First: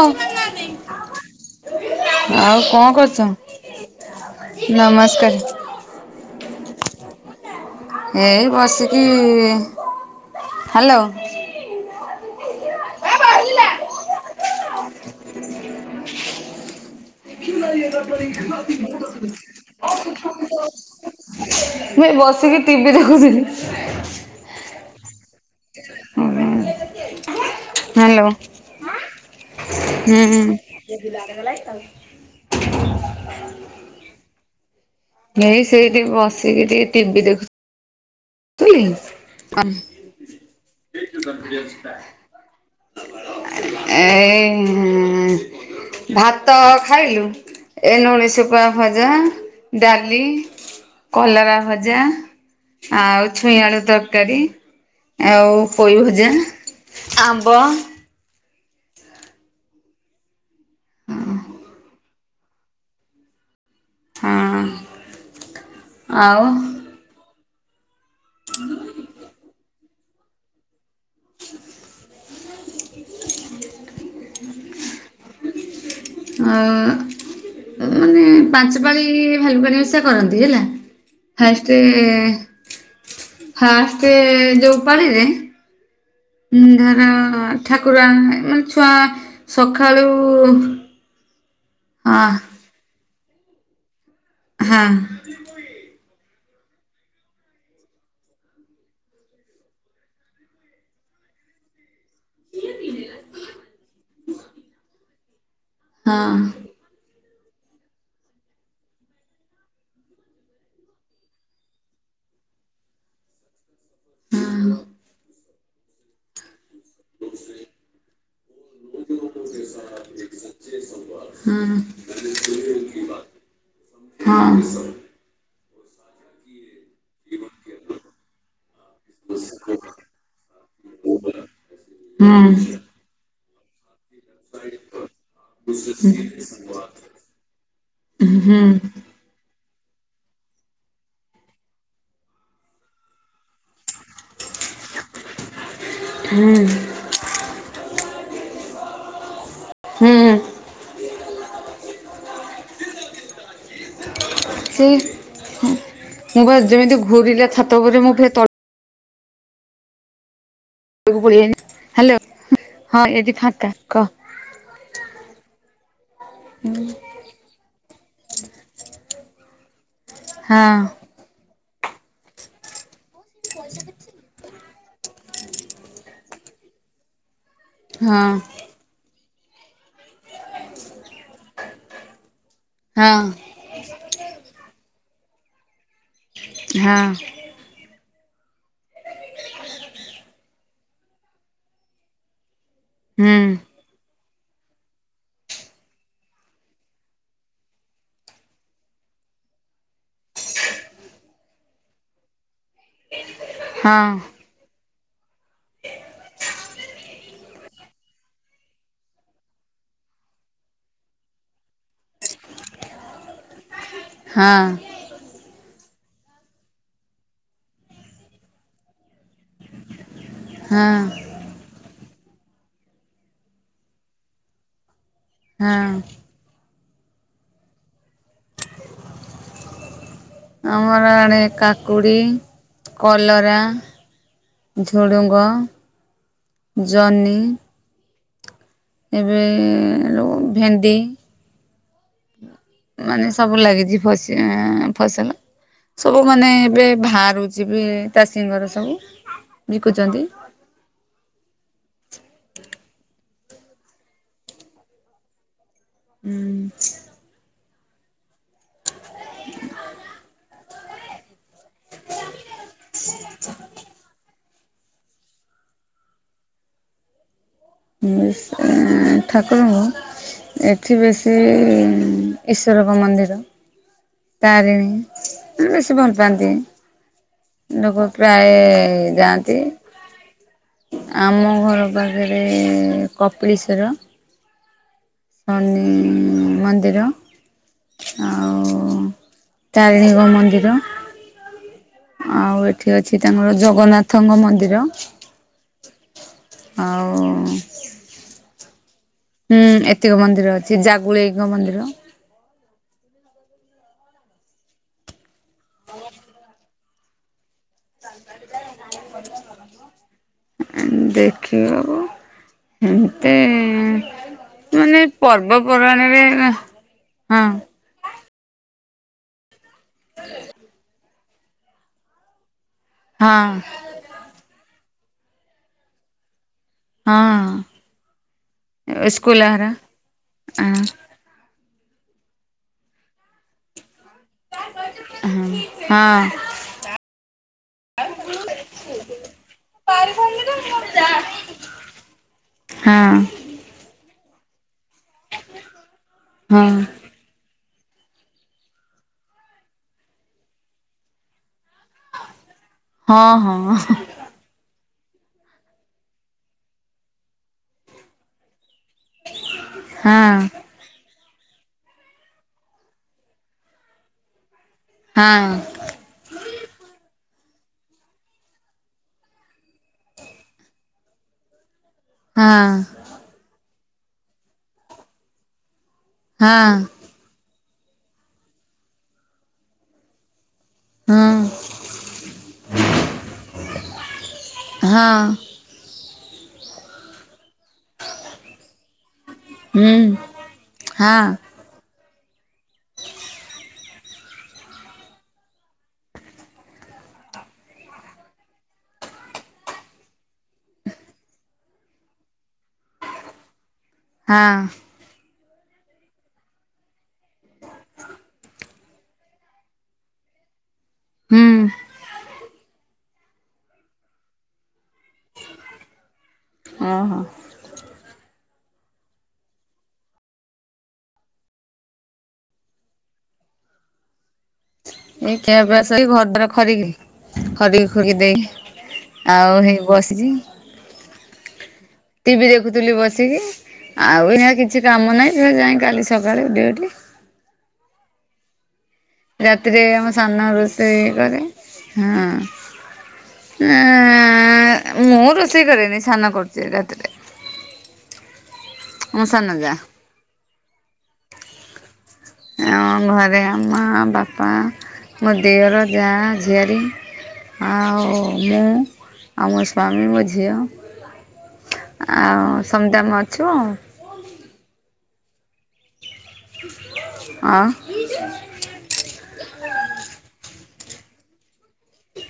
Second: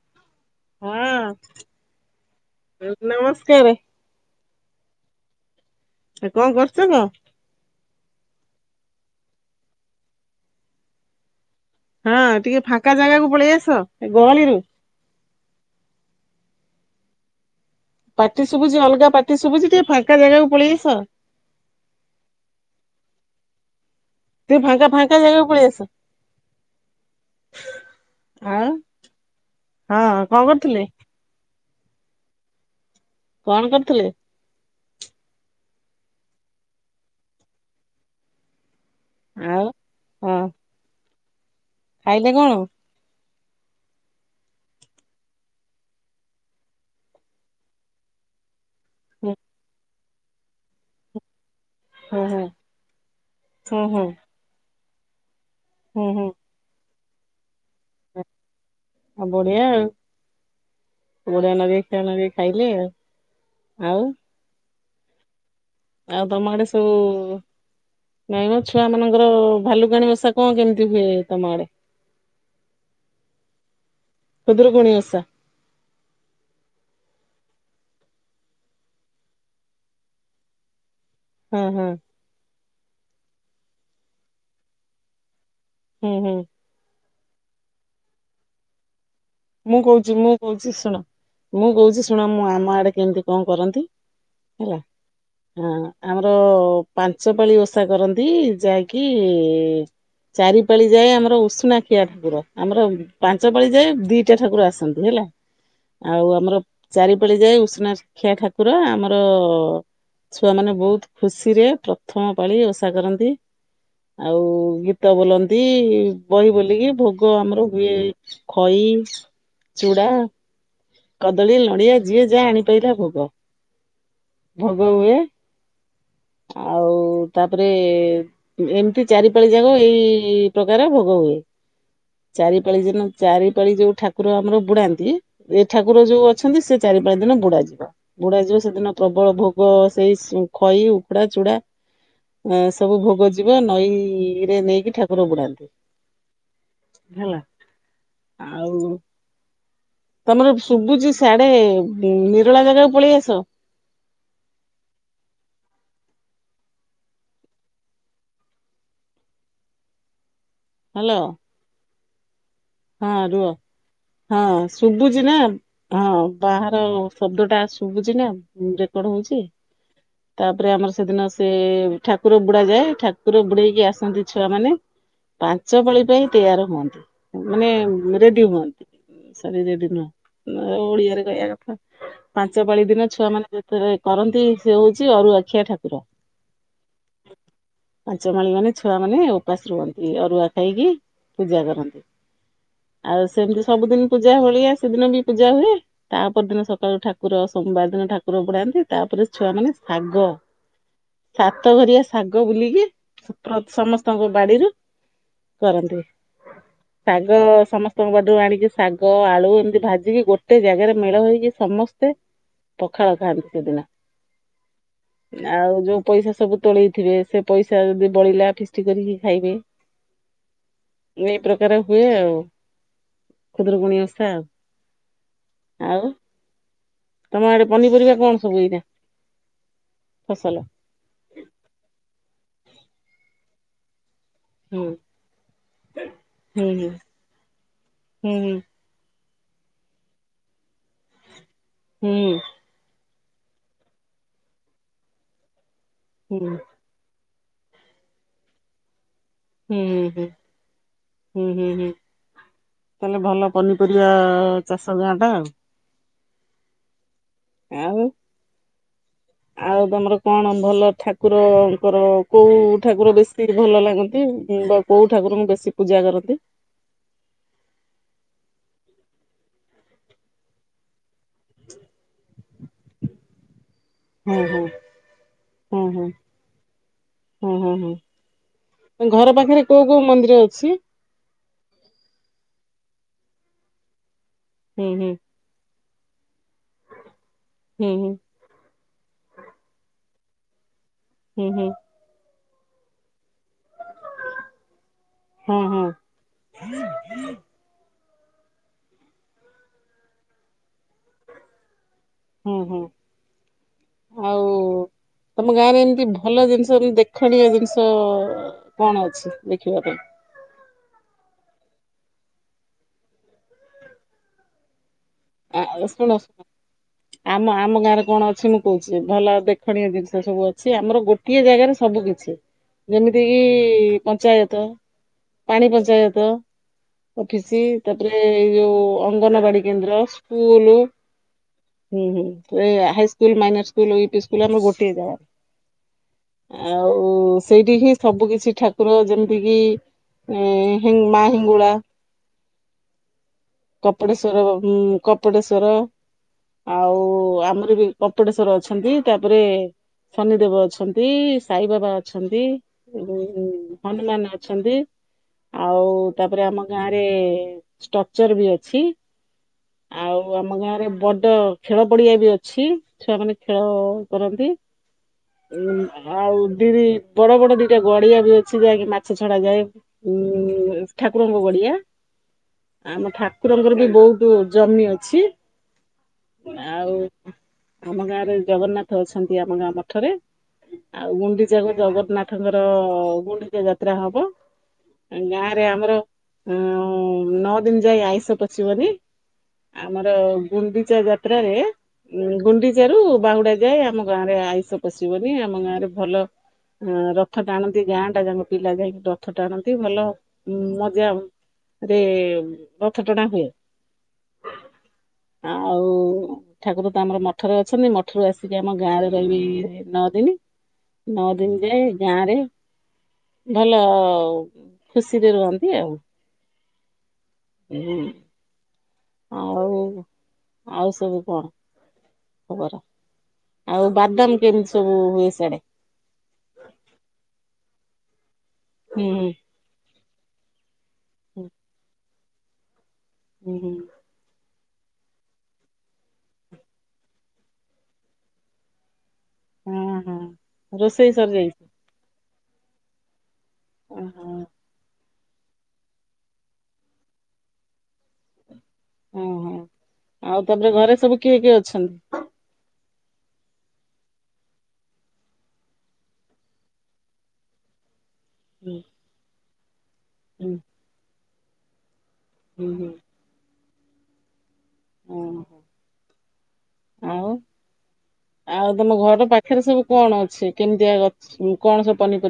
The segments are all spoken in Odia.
ଅ ହଁ [unintelligible] ଆଉ କଣ କରୁଛ? ନମସ୍କାର ନମସ୍କାର । [unintelligible] ଏ କଣ, କରୁଛ କଣ? ଏଇଇ ବସିକି, ହାଲୋ ହଁ ଟିକେ ଫାଙ୍କା ଜାଗାକୁ ପଳେଇ ଆସ, ଏ ଗହଳିରୁୁ [unintelligible] ପାଟି ଶୁଭୁଛି ଅଲଗା ମୁଁ ପାଟି ଶୁଭୁଛି ଟିକେ ଫାଙ୍କା ଏ ଜାଗାକୁ ପଳେଇ ଆସ ବସିକି ଟିଭିି ଦେଖୁଥିଲି । ତୁ ଫାଙ୍କା, ଫାଙ୍କା ଜାଗାକୁ ପଳେଇ ଆସ । ହଁ ଆଉ ହାଲୋ ହଁ ହଁ କଣ କରୁଥିଲେ ଆଉ [unintelligible] କଣ କରୁଥିଲେ? ନାଇ ସେଇଠି ବସିକି ଟିକେ ଟିଭି ଦେଖୁଥିଲି । ହୁ [unintelligible] ଆଉ ହଁ । [unintelligible] ଖାଇଲେ କଣ? ଏ ହ [unintelligible] ଭାତ ଖାଇଲୁ, ଏ ନୁଣି ଶୁ ଶୁକୁଆ ଭଜା, ହୁଁ ଡାଲି, କଲରା ଭଜା ହୁଁ ହୁଁ। ଆଉ ଛୁଇଁ ଆଳୁ ହୁଁ ହୁଁ ତରକାରୀ । ଆଉ ହୁଁ ହୁଁ ପୋଇଭଜା, ଆମ୍ବ ଆଉ ବଢିଆ ଆଉ, ବଢିଆ ନବ ଖିଆ ନବ ଖାଇଲି ଆଉ ଆଉ ହଁ। ଆଉ ତମଆଡେ ସବୁ ନାଇଁ ମୋ ଛୁଆ ମାନଙ୍କର ଭାଲୁକାଣୀ ବସା କଣ କେମିତି ହୁଏ, ତମ ଆଡେ? [unintelligible] ଖୁଦୁରୁକୁଣୀ ଓଷା । ଆ ମାନେ ପାଞ୍ଚ ପାଳି ଭାଲୁକୁଣି ଓଷା କରନ୍ତି, ହେଲା ହଁ ଫାଷ୍ଟରେ, ହଁ ଫାଷ୍ଟରେ ଯୋଉ ପାଳିରେ ହୁଁ ହୁଁ ଧର ଠାକୁର ମାନେ ଛୁଆ ମୁଁ ସକାଳୁ କହୁଛି ମୁଁ କହୁଛି ଶୁଣ ମୁଁ କହୁଛି ଶୁଣ ହଁ -ମୁଁ ଆମ ଆଡେ କେମିତି କଣ କରନ୍ତି? ହେଲା ହଁ ଆମର ପାଞ୍ଚ ପାଳି ଓଷା କରନ୍ତି, ଯାହାକି ଚାରି ପାଳି ଯାଏ ଆମର ଉଷୁନା ଖିଆ ଠାକୁର, ଆମର ପାଞ୍ଚ ପାଳି ଯାଏ ଦି [unintelligible] ହେଲା ଆଉ ହଁ ଆମର ଚାରି [unintelligible] ଯାଏ ଉଷୁନା ଖିଆ ଠାକୁର ଆମର ଛୁଆମାନେ ବହୁତ୍ ଖୁସି ରେ ପ୍ରଥମ ପାଳି ଓଷା କରନ୍ତି। ଆଉ ହଁ ଗୀତ ବୋଲନ୍ତି ବହି ବୋଲ [unintelligible] ଭୋଗ ଆମର ହୁଏ ଖଇ, ଚୁଡ଼ା। କଦଳୀ, ହଁ ନଡ଼ିଆ ଯିଏ ଯାହା ଆଣିପାରିଲା ଭୋଗ ହଁ ଭୋଗ ହୁଏ। ଆଉ ତାପରେ ଏମିତି ଚାରିପାଳି ଯାକ ଏଇ ପ୍ରକାର ଭୋଗ ହୁଏ। ହୁଁ ଚାରିପାଳି ଦିନ ଚାରିପାଳି ଯୋଉ ଠାକୁର ଆମର ବୁଡାନ୍ତି। ସେ ଠାକୁର ଯୋଉ ଅଛନ୍ତି ସେ ଚାରି ପାଞ୍ଚ ଦିନ ବୁଡା ଯିବ ବୁଡା ଯିବ ହୁଁ ସେଦିନ ପ୍ରବଳ ଭୋ ସେଇ ଖଇ, ଉକୁୁଡା, ଚୁଡ଼ା। ସବୁ ଭୋଗ ଯିବ ନଈରେ ନେଇକି ଠାକୁର ବୁଡାନ୍ତି। ହୁଁ ହେଲା ଆଉ ହୁଁ ତମର ଶୁଭୁଛି ସିଆଡେ ନିରଳା ଜାଗାକୁ ପଳେଇ ଆସ। ସେ ମୁଁ ବା ଯେମିତି ଘୁରିଲା ଛାତ ଉପରେ ମୁଁ ହ୍ୟାଲୋ [unintelligible] ହ୍ୟାଲୋ। ହଁ [unintelligible] ଫାଙ୍କା। କହ ହଁ ଶୁଭୁଛି ନା ହଁ ବାହାର ଶବ୍ଦ ଟା ଆସୁ ଶୁଭୁଛି ନା ରେକର୍ଡ ହଉଛି ହଁ ତାପରେ ଆମର ସେଦିନ ସେ ଠାକୁର ବୁଡା ଯାଏ ଠାକୁର ବୁଡ଼େଇ କି ଆସନ୍ତି ଛୁଆମାନେ। ପାଞ୍ଚପାଳି ପାଇଁ ତେୟାର ହୁଅନ୍ତି ମାନେ ହଁ ରେଡ଼ି ହୁଅନ୍ତି। [unintelligible] ଓଡ଼ିଆରେ କହିବା କଥା। ପାଞ୍ଚ ପାଳି ଦିନ ଛୁଆ ହଁ ମାନେ ଯେତେଳେ କରନ୍ତି ସେ ହଉଛି ଅରୁଆଖିଆ ଠାକୁର। ହଁ। ପାଞ୍ଚପାଳି ମାନେ ଛୁଆ ମାନେ ଉପାସ ରୁହନ୍ତି ଅରୁଆ ଖାଇକି ପୂଜା କରନ୍ତି। ଆଉ ହୁଁ ସେମିତି ସବୁଦିନ ପୂ ପୂଜା ଭଳିଆ ସେଦିନ ବି ପୂଜା ହୁଏ ତାପର ଦିନ ସକାଳୁ ଠାକୁର ସୋମବାର ଦିନ ଠାକୁର ବୁଡାନ୍ତି ତାପରେ ଛୁଆ ମାନେ ଶାଗ ସାତଘରିଆ ଶାଗ ବୁଲିକି ହଁ ସମସ୍ତଙ୍କ ବାଡ଼ିରୁ କରନ୍ତି। ଶାଗ ସମସ୍ତଙ୍କ ବାଡ଼ିରୁ ଆଣିକି ଶାଗ ଆଳୁ ଏମିତି ଭାଜିକି ଗୋଟେ ଜାଗାରେ ମେଳ ହେଇକି ସମ ସମସ୍ତେ ପଖାଳ ଖାଆନ୍ତି ସେଦିନ ହଁ ଆଉ ଯୋଉ ପଇସା ସବୁ ତୋଳେଇଥିବେ ସେ ପଇସା ଯଦି ବଳିଲା ଫିଷ୍ଟି କରିକି ଖାଇବେ। ହଁ। [unintelligible] ହୁଏ ଆଉ ଖୁଦୁରୁକୁୁଣୀ ଓଷା । ହଁ। ତମ ଆଡ଼େ ପନିପରିବା କଣ ସବୁ ଏଇନେ? ଆମର ଆଡେ କାକୁଡ଼ି, କଲରା ହୁଁ ଝୁଡ଼ଙ୍ଗ, ହୁଁ ଜହ୍ନି। ହୁଁ ହୁଁ। ଏବେ [unintelligible] ଭେଣ୍ଡି ହୁଁ। ମାନେ ସବୁ ଲାଗିଛି ଫ ଫସଲ ସବୁ ହୁଁ ମାନେ ଏବେ ବାହାରୁ ଯିବେ ଚାଷୀଙ୍କର ସବୁ ହୁଁ ହୁଁ ବିକୁଛନ୍ତି ହୁଁ ହୁଁ ହୁଁ ହୁଁ ତାହଲେ ଭଲ ପନିପରିବା ଚାଷ ଗାଁ ଟା ଆଉ। ହୁଁ। ଆଉ ଆଉ ତମର କଣ ଭଲ ଠାକୁର ତାଙ୍କର କୋଉ ଠାକୁର ବେଶୀ ଭଲ ଲାଗନ୍ତି? [unintelligible] କୋଉ ଠାକୁରଙ୍କୁ ବେଶୀ ପୂଜା କରନ୍ତି? [unintelligible] ଠାକୁର ଙ୍କୁ ଏଠି ବେଶୀ-ଇ ଈଶ୍ୱରଙ୍କ ମନ୍ଦିର ହୁଁ ହୁଁ ତାରିଣୀ ହୁଁ ବେଶୀ ହୁଁ ଭଲ ପାଆନ୍ତି। ହୁଁ ହୁଁ ଲୋକ ପ୍ରାୟ ହୁଁ ଘର ଯାଆନ୍ତି। ପାଖରେ କୋଉ କୋଉ ମନ୍ଦିର ଅଛି? ଆମ ଘର ପାଖରେ କପିଳିଶ୍ୱର। ହୁଁ, ହୁଁ। ଶନି-ଇ ମନ୍ଦିର ହୁଁ ହୁଁ ଆଉ ଉଁ ତାରିଣିକ ମନ୍ଦିର ହୁଁ, ହୁଁ। ଆଉ ଏଠି ଅଛି ସେ ତାଙ୍କର ଜଗନ୍ନାଥଙ୍କ ମନ୍ଦିର ହଁ ହଁ ଆଉ ହୁଁ, ଏତିକ ମନ୍ଦିର ଅଛି। ଜାଗୁଳେଇଙ୍କ ମନ୍ଦିର। ହୁଁ ହୁଁ! ଆଉ ତମ ଗାଁରେ ଏମିତି ଭଲ ଜିନିଷେ ଦେଖ ଖଡିଆ ଜିନିଷ କଣ ଅଛି ଦେଖିବା ପାଇଁ? ନା, ହେମତି ମାନେ ଆ, ଶୁଣ ପର୍ବପର୍ବାଣିରେ ଶୁଣ ହଁ ଆମ ଆମ ଗାଁରେ କଣ ଅଛି? ମୁଁ କହୁଛି, ଭଲ ଦେଖଣୀୟ ଜିନିଷ ସବୁ ଅଛି। ଆମର ଗୋଟିଏ ଜାଗାରେ ସବୁ କିଛି । ଯେମିତି-ଇ ହଁ କିି ପଞ୍ଚାୟତ, ପାଣି ପଞ୍ଚାୟତ ଅଫିସି, ହଁ ତାପରେ ଏଇ ଯୋଉ ସ୍କୁଲ ଅଙ୍ଗନବାଡି ହରା କେନ୍ଦ୍ର, ହଁ ସ୍କୁଲୁ ହୁଁ ହୁଁ, ଏ high school, minor school, U P school ଆମ ଗୋଟିଏ ହଁ ଜାଗା। ଆଉ ସେଇଠି ହିଁ, ସବୁ କିଛି ଠାକୁର ଯେମିତି କିି ଏଁ ମା ହିଙ୍ଗୁଳା, ହଁ କପଟେଶ୍ୱ ତ୍ବରବ ଉମ୍ କପଟେଶ୍ଵର ହଁ ଆଉ, ଆମର ବି କପଟେଶ୍ଵର ଅଛନ୍ତି, ତା'ପରେ ଶନି ଦେବ ଅଛନ୍ତି, ସାଇବାବା ଅଛନ୍ତି, ହଁ ହଁ ହନୁମାନ ଅଛନ୍ତି। ଆଉ ତା'ପରେ ଆମ ଗାଁ ରେ ଷ୍ଟକ୍ଚର ବି ଅଛି। ଆଉ, ହଁ ଆମ ଗାଁ ରେ ବ ଡ଼ ଖେଳ ପଡିଆ ବି ଅଛି। ଛୁଆ ମାନେ ଖେଳ କରନ୍ତି। ହଁ ଉ ଆଉ, ଦିଦି ବଡ ବଡ ଦି ଗୋଟେ ଗଡିଆ ବି ଅଛି, ଯାହାକି ମାଛ ଛଡା ଯାଏ ଉଁ ଠାକୁରଙ୍କ ଗଡିଆ ହଁ ଆମ ଠାକୁରଙ୍କର ବି ବହୁତ ଜମି ଅଛି। ହଁ ଆଉ ଆମ ଗାଁରେ ଜଗନ୍ନାଥ ଅଛନ୍ତି, ଆମ ଗାଁ ମଠରେ। ଆଉ ହଁ ଗୁଣ୍ଡିଚାକୁ ଜଗନ୍ନାଥଙ୍କର ଗୁଣ୍ଡିଚା ଯାତ୍ରା ହବ। ହଁ ଗାଁରେ ଆମର ଅ ନଅ ଦିନ ଯାଇ ଆଇଷ ପସିବନି। ହୁଁ ଆମର ଗୁଣ୍ଡିଚା ହଁ ଯାତ୍ରାରେ ଗୁଣ୍ଡିଚାରୁ ବାହୁଡା ଯାଏ, ଆମ ଗାଁ ରେ ଆଇୁଷ ପଶିବନି, ଆମ ଗାଁ ରେ ଭଲ ହ ରଥ ଟାଣନ୍ତି ଗାଁ ଟା ଯାଙ୍କ ପିଲା ଯାଇକି ରଥ ଟାଣନ୍ତି। ଭଲ ଉଁ ମଜା ରେ ରଥ ଟଣା ହୁଏ। ହଁ! ଆଉ! ଠାକୁର ତ ଆମର ମଠରେ ଅଛନ୍ତି। ମଠରୁ ଆସିକି ଆମ ଗାଁରେ ରହିବି, ନଅ ଦିନି। ନ ହୁଁ ଦିନ୍ ଯାଏଁ ଗାଁ, ରେ ଭଲ ଖୁସିରେ ରୁହନ୍ତି ଆଉ । ଓ ହୋ! ହୁଁ! ଆଉ, ଆଉ ସବୁ କଣ? ଖବର, ଆଉ ବାଦାମ କେମିତ୍ ଏଇ ଖିଆପିଆ ସଇ ଘର ଦାର ଖରିକିବି। ଖରିକି ଖୁରିକି ଦେଇ, ହୁଁ ଆଉ ହେଇ ବସିଚି। ହୁଁ! ଟିଭି ଦେଖୁଥିଲି ବସିକି, ହୁଁ ହୁଁ ଆଉ ଏଇନା କି କିଛି କାମ ନାହିଁ ସେ ଯାଇ କାଲି ସକାଳେ ଡ଼ିଉଟି ରାତିରେ ହୁଁ ହଁ ଆମ ସାନ ହଁ। ରୋଷେଇ କରେ ସରିଯାଇଛି ହଁ। ଓହୋ। ମୁଁ ରୋଷେଇ କରେନି ସାନ କରୁଚି ରାତିରେ। ମୋ ସାନ ଓହୋ ଯା ଆଉ ତାପରେ ଘରେ ସବୁ କିଏ କିଏ ଅଛନ୍ତି? ଅ ଘରେ ଆମ ମା, ବାପା, ମୋ ଦିଅର, ଜାଆ, ଝିଆରୀ ଆଉ ମୁଁ ହୁଁ ଆଉ ମୋ ସ୍ୱାମୀ ମୋ ହୁଁ ଝିଅ ଆଉ ହୁଁ ସମତ୍ ଆମେ ଅଛୁ ଆଉ। ଓଉନ ଆଉ ଆଉ ତମ ଘର ପାଖରେ ସବୁ କଣ ଅଛି? କେମିତିଆ ଗ କଣ ସେ ପନି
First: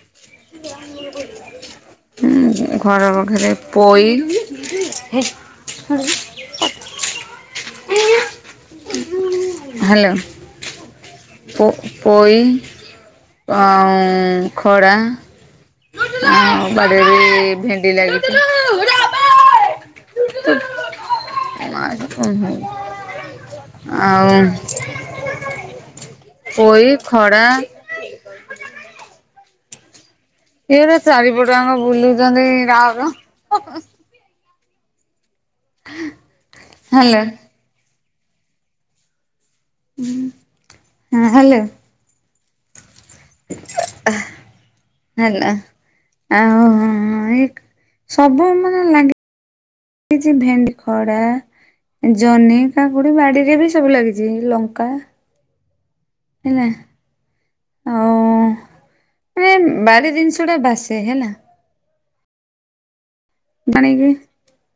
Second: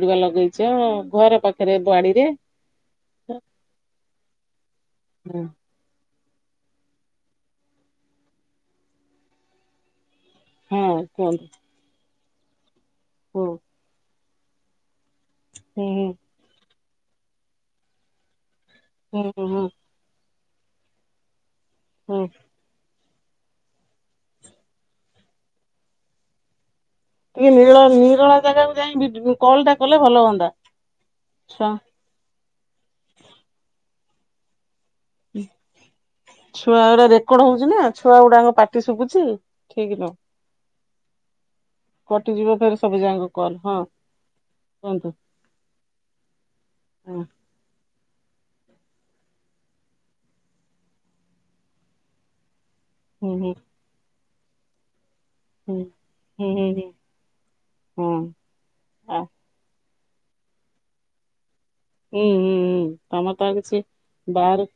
ବାଡିରେ? ଉଁ ଘର ପାଖେରେ ପୋଇ ହେ ହାଲୋ। ହଁ। କୁହନ୍ତୁ ପୋ ପୋଇ ଆଉ ଖଡା ହୁଁ ହୁଁ। ବାଡ଼ିରେ ବି ଭେଣ୍ଡି ଲାଗିଚି ହୁଁ ହୁଁ। ହୁଁ। [unintelligible] ଆଉ ପୋଇ ଖଡ଼ା ଟିକେ ନିଳ ନିରଳା ଜାଗାକୁ ଯାଇ ବିଟ କଲ ଟା କଲେ ଭଲ ହୁଅନ୍ତା। ଇଏ ତ ଛୁଆ ଚାରିପଟଆଙ୍କ ବୁଲୁଚନ୍ତି ରାଉରାଉ ଛୁଆ ଗୁଡା ହେଲେ ରେକର୍ଡ ହଉଚି ନା ଛୁଆ ଗୁଡାଙ୍କ ପାଟି ଶୁବୁଚି। ଉଁ ହଁ ହାଲୋ। ଟୁ ଯିବ ଫେରସେ କୁହନ୍ତୁ ହେଲା ଆଉ ହଁ ଇକ୍ ସବୁ ମାନେ ଲାଗି ଚି ଭେଣ୍ଡି ଖଡା ଜହ୍ନି କାକୁଡି ହୁଁ ହୁଁ ବାଡିରେ ବି ସବୁ ଲାଗିଚି ଲଙ୍କା ହୁଁ। ହୁଁ ହେଲା ହୁଁ ହୁଁ ଓ ହଁ ଆ ମାନେ ବାରି ଜିନିଷ ଟା ବାସେ ହେଲା। ହୁଁ ହୁଁ ହୁଁ ତମର ତ ଆଉ କିଛି ଜାଣିକି ବାଆରେ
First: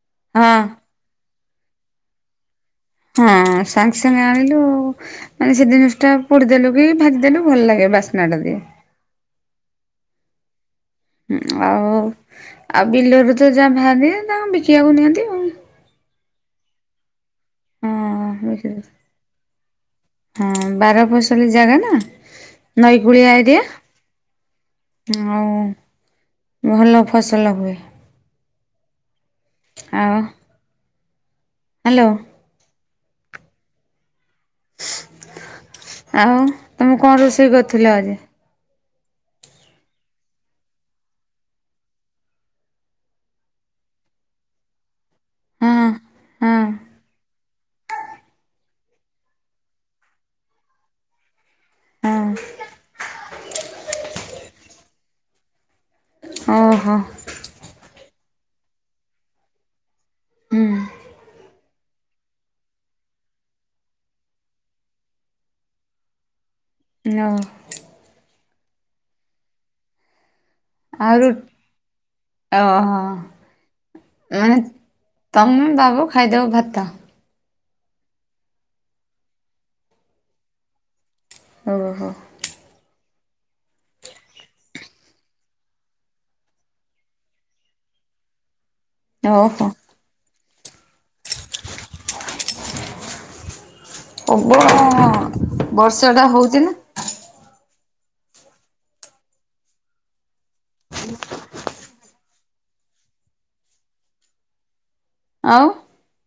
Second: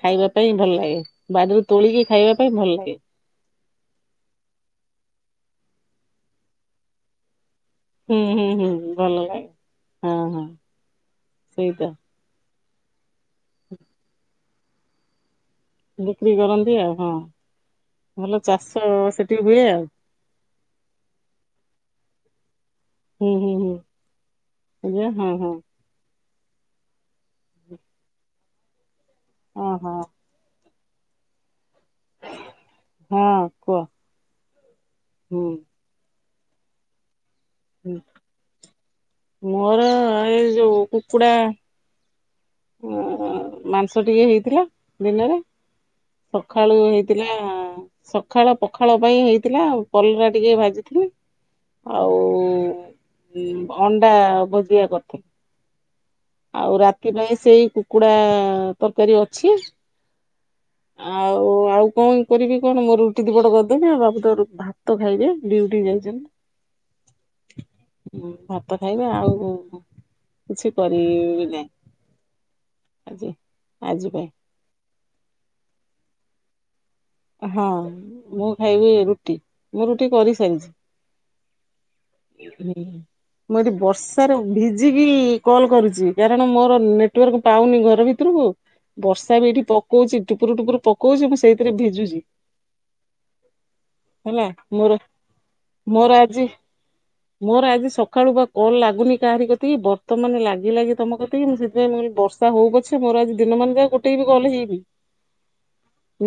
ଖାଇବା ପାଇଁ ହଁ ଭଲ ଲାଗେ ବାଡ଼ିରୁ ତୋଳିକି ଖାଇବା ପାଇଁ ଭଲ ଲାଗେ। ହଁ ସାଙ୍ଗେ ସାଙ୍ଗ ଆଣିଲୁ ମାନେ ସେ ଜିନିଷ ଟା ପୋଡିଦେଲୁ କି ଭାଜିିଦେଲୁ ଭଲ ଲାଗେ ହୁଁ ବାସ୍ନାଟା ହୁଁ ଦିଏ। ହୁଁ ଭଲ ଲାଗେ। ହଁ ହଁ। ହୁଁ ସେଇତ ଆଉ ଆଉ ବିଲରୁ ତ ଯା ବାହାରେ ତାକୁ ବିକିବାକୁ ନିଅନ୍ତି ଆଉ। ବିକ୍ରି କରନ୍ତି ଆଉ ହଁ। ଆଉ ଭଲ ହଁ ଚାଷ ସେଠିକି ହୁଏ ଆଉ। ହଁ ନଈକୂଳିଆ ହୁଁ ହୁଁ ଏରିଆ ହୁଁ ହଁ ଆଉ ହଁ ଭଲ ଫସଲ ହୁଏ। ଓହୋ। ଆଉ ହାଲୋ। ହଁ କୁଅ ହୁଁ। ଆଉ ତମେ ଙ୍କ ରୋଷେଇ କରିଥିଲ ହୁଁ। ଆଜି? ମୋର ଏ ଯୋଉ କୁକୁଡ଼ା ଅଁ ମାଂସ ଟିକେ ହେଇଥିଲା ଦିନରେ ହଁ ହଁ ସଖାଳୁ ହେଇଥିଲା ସକାଳ ପଖାଳ ପାଇଁ ହେଇଥିଲା କଲରା ଟିକେ ଭାଜିଥି ଲି ହଁ ଆଉ ଅଣ୍ଡା ଭୋଜିଆ କରଥିଲି। ଆଉ ଓହୋ ରାତି ପାଇଁ ସେଇ କୁକୁଡା ତରକାରୀ ଅଛି। ହୁଁ ଆଉ ଆଉ କଣ କରିବି କଣ ମୋ ରୁଟି ଦି'ପଟ କରିଦେବି ବାବୁ ତ ଭାତ ଖାଇବେ ଡିଉଟି ଯାଇଛନ୍ତି। ହଁ। ହୁଁ, ଭାତ ଖାଇବେ ଆଉ କିଛି ଆଉ ରୁ କରିବି ନାହିଁ। ଓହୋ ଆଜି ଆଜି ପାଇଁ ମାନେ ତମ ବାବୁ ଖାଇଦେବ ଭାତ। ହଁ ମୁଁ ଖାଇବି ରୁଟି ମୁଁ ରୁଟି କରିସାରିଛି। ଓ ହୋ। ହୁଁ। ମୁଁ ଏଠି ବର୍ଷାରେ ଭିଜିକି କଲ୍ କରୁଛି। କାରଣ ମୋର ନେଟୱାର୍କ ପାଉନି ଘର ଭିତରକୁ ବର୍ଷା ବି ଏଇଠି ଓହୋ ପକଉଛି ଟୁପୁରୁ ଟୁପୁରୁ ପକଉଛି ମୁଁ ସେଇଥିରେ ଭିଜୁଛି। ହେଲା ପ୍ରବଳ ବର୍ଷା ମୋର ଟା ଆଜି ହଉଛି ନା ମୋର ଆଜି ସକାଳୁ ବା କଲ୍ ଲାଗୁନି କାହାରି କତକି ବର୍ତ୍ତମାନ ଲାଗି ଲାଗି ତମ କତକି ମୁଁ ସେଥିପାଇଁ ମୁଁ କହିଲି ବର୍ଷା ହଉ ପଛେ ମୋର ଆଜି ଦିନ ମାନ ଯାକ ଗୋଟେ ବି କଲ ହେଇନି। ଆଉ।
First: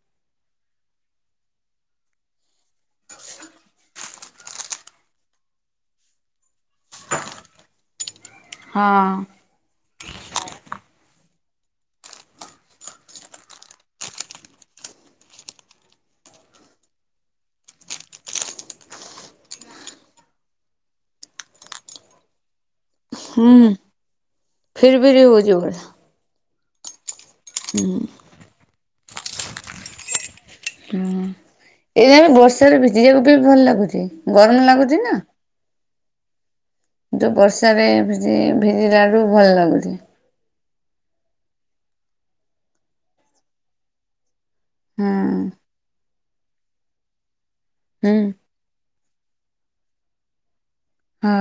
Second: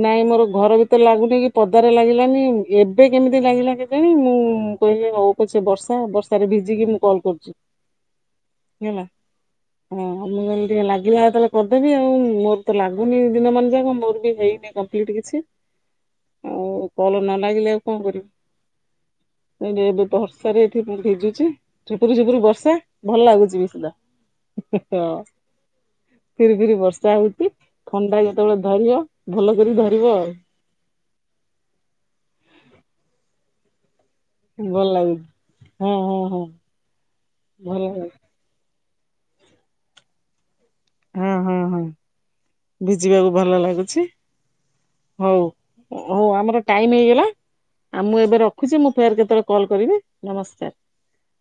ନାଇଁ ମୋର ଘର ଭିତରେ ଲାଗୁନି କି ପଦାରେ ଲାଗିଲାନି ଏବେ କେମିତି ଲାଗିଲା କେଜାଣି ମୁଁ କହିଲି ହଉ ପ ସେ ବର୍ଷା ବର୍ଷାରେ ଭିଜିକି ମୁଁ କଲ୍ କରୁଛି। ହଁ। ହେଲା। ହଁ ମୁଁ କହି ଟିକେ ଲାଗିଲା ତାହେଲେ କରିଦେବି ଆଉ ମୋର ତ ଲାଗୁନି ଦିନ ମାନଯାକ ମୋର ବି ହେଇନି ଆଉ କଲ ନ ଲାଗିଲେ ଆଉ କଣ କରିବୁ। ଏବେ ବର୍ଷା ରେ ଏଠି ମୁଁ ଭିଜୁଛି ଝୁପୁର ଝୁପୁର ବର୍ଷା। ଭଲ ଲାଗୁଛି ବି ହୁଁ ସୁଧା ହଁ ଫିରି ହଁ। ଫିରି ହଉଛି ପୁରା ଫିରି ଫିରି ବର୍ଷା ହଉଛି ଥଣ୍ଡା ଯେତେବେଳେ ଧରିବ ଭଲ କିରି ଧରିବ ଆଉ। ହଁ ଏଇ ବର୍ଷାରେ ଭିଜିବାକୁ ତମକୁ ଭଲ ଲାଗୁଛି? ଗରମ ଲାଗୁଛି ନା? ହଁ ହଁ ହଁ ଯୋଉଁ ଭଲ ବର୍ଷାରେ ଲାଗୁଛି। ହଁ ହଁ ହଁ ଭିଜିବାକୁ ଭଲ ଲାଗୁଛି। ହଁ ହଉଁ ହଉଁ ଆମର ଟାଇମ ହେଇଗଲା ଆଉ ହୁଁ ମୁଁ ଏବେ ରଖୁଛି ମୁଁ ଫେର କେତେବେଳେ କଲ୍ କରିବେ ନମସ୍କାର। ହଁ।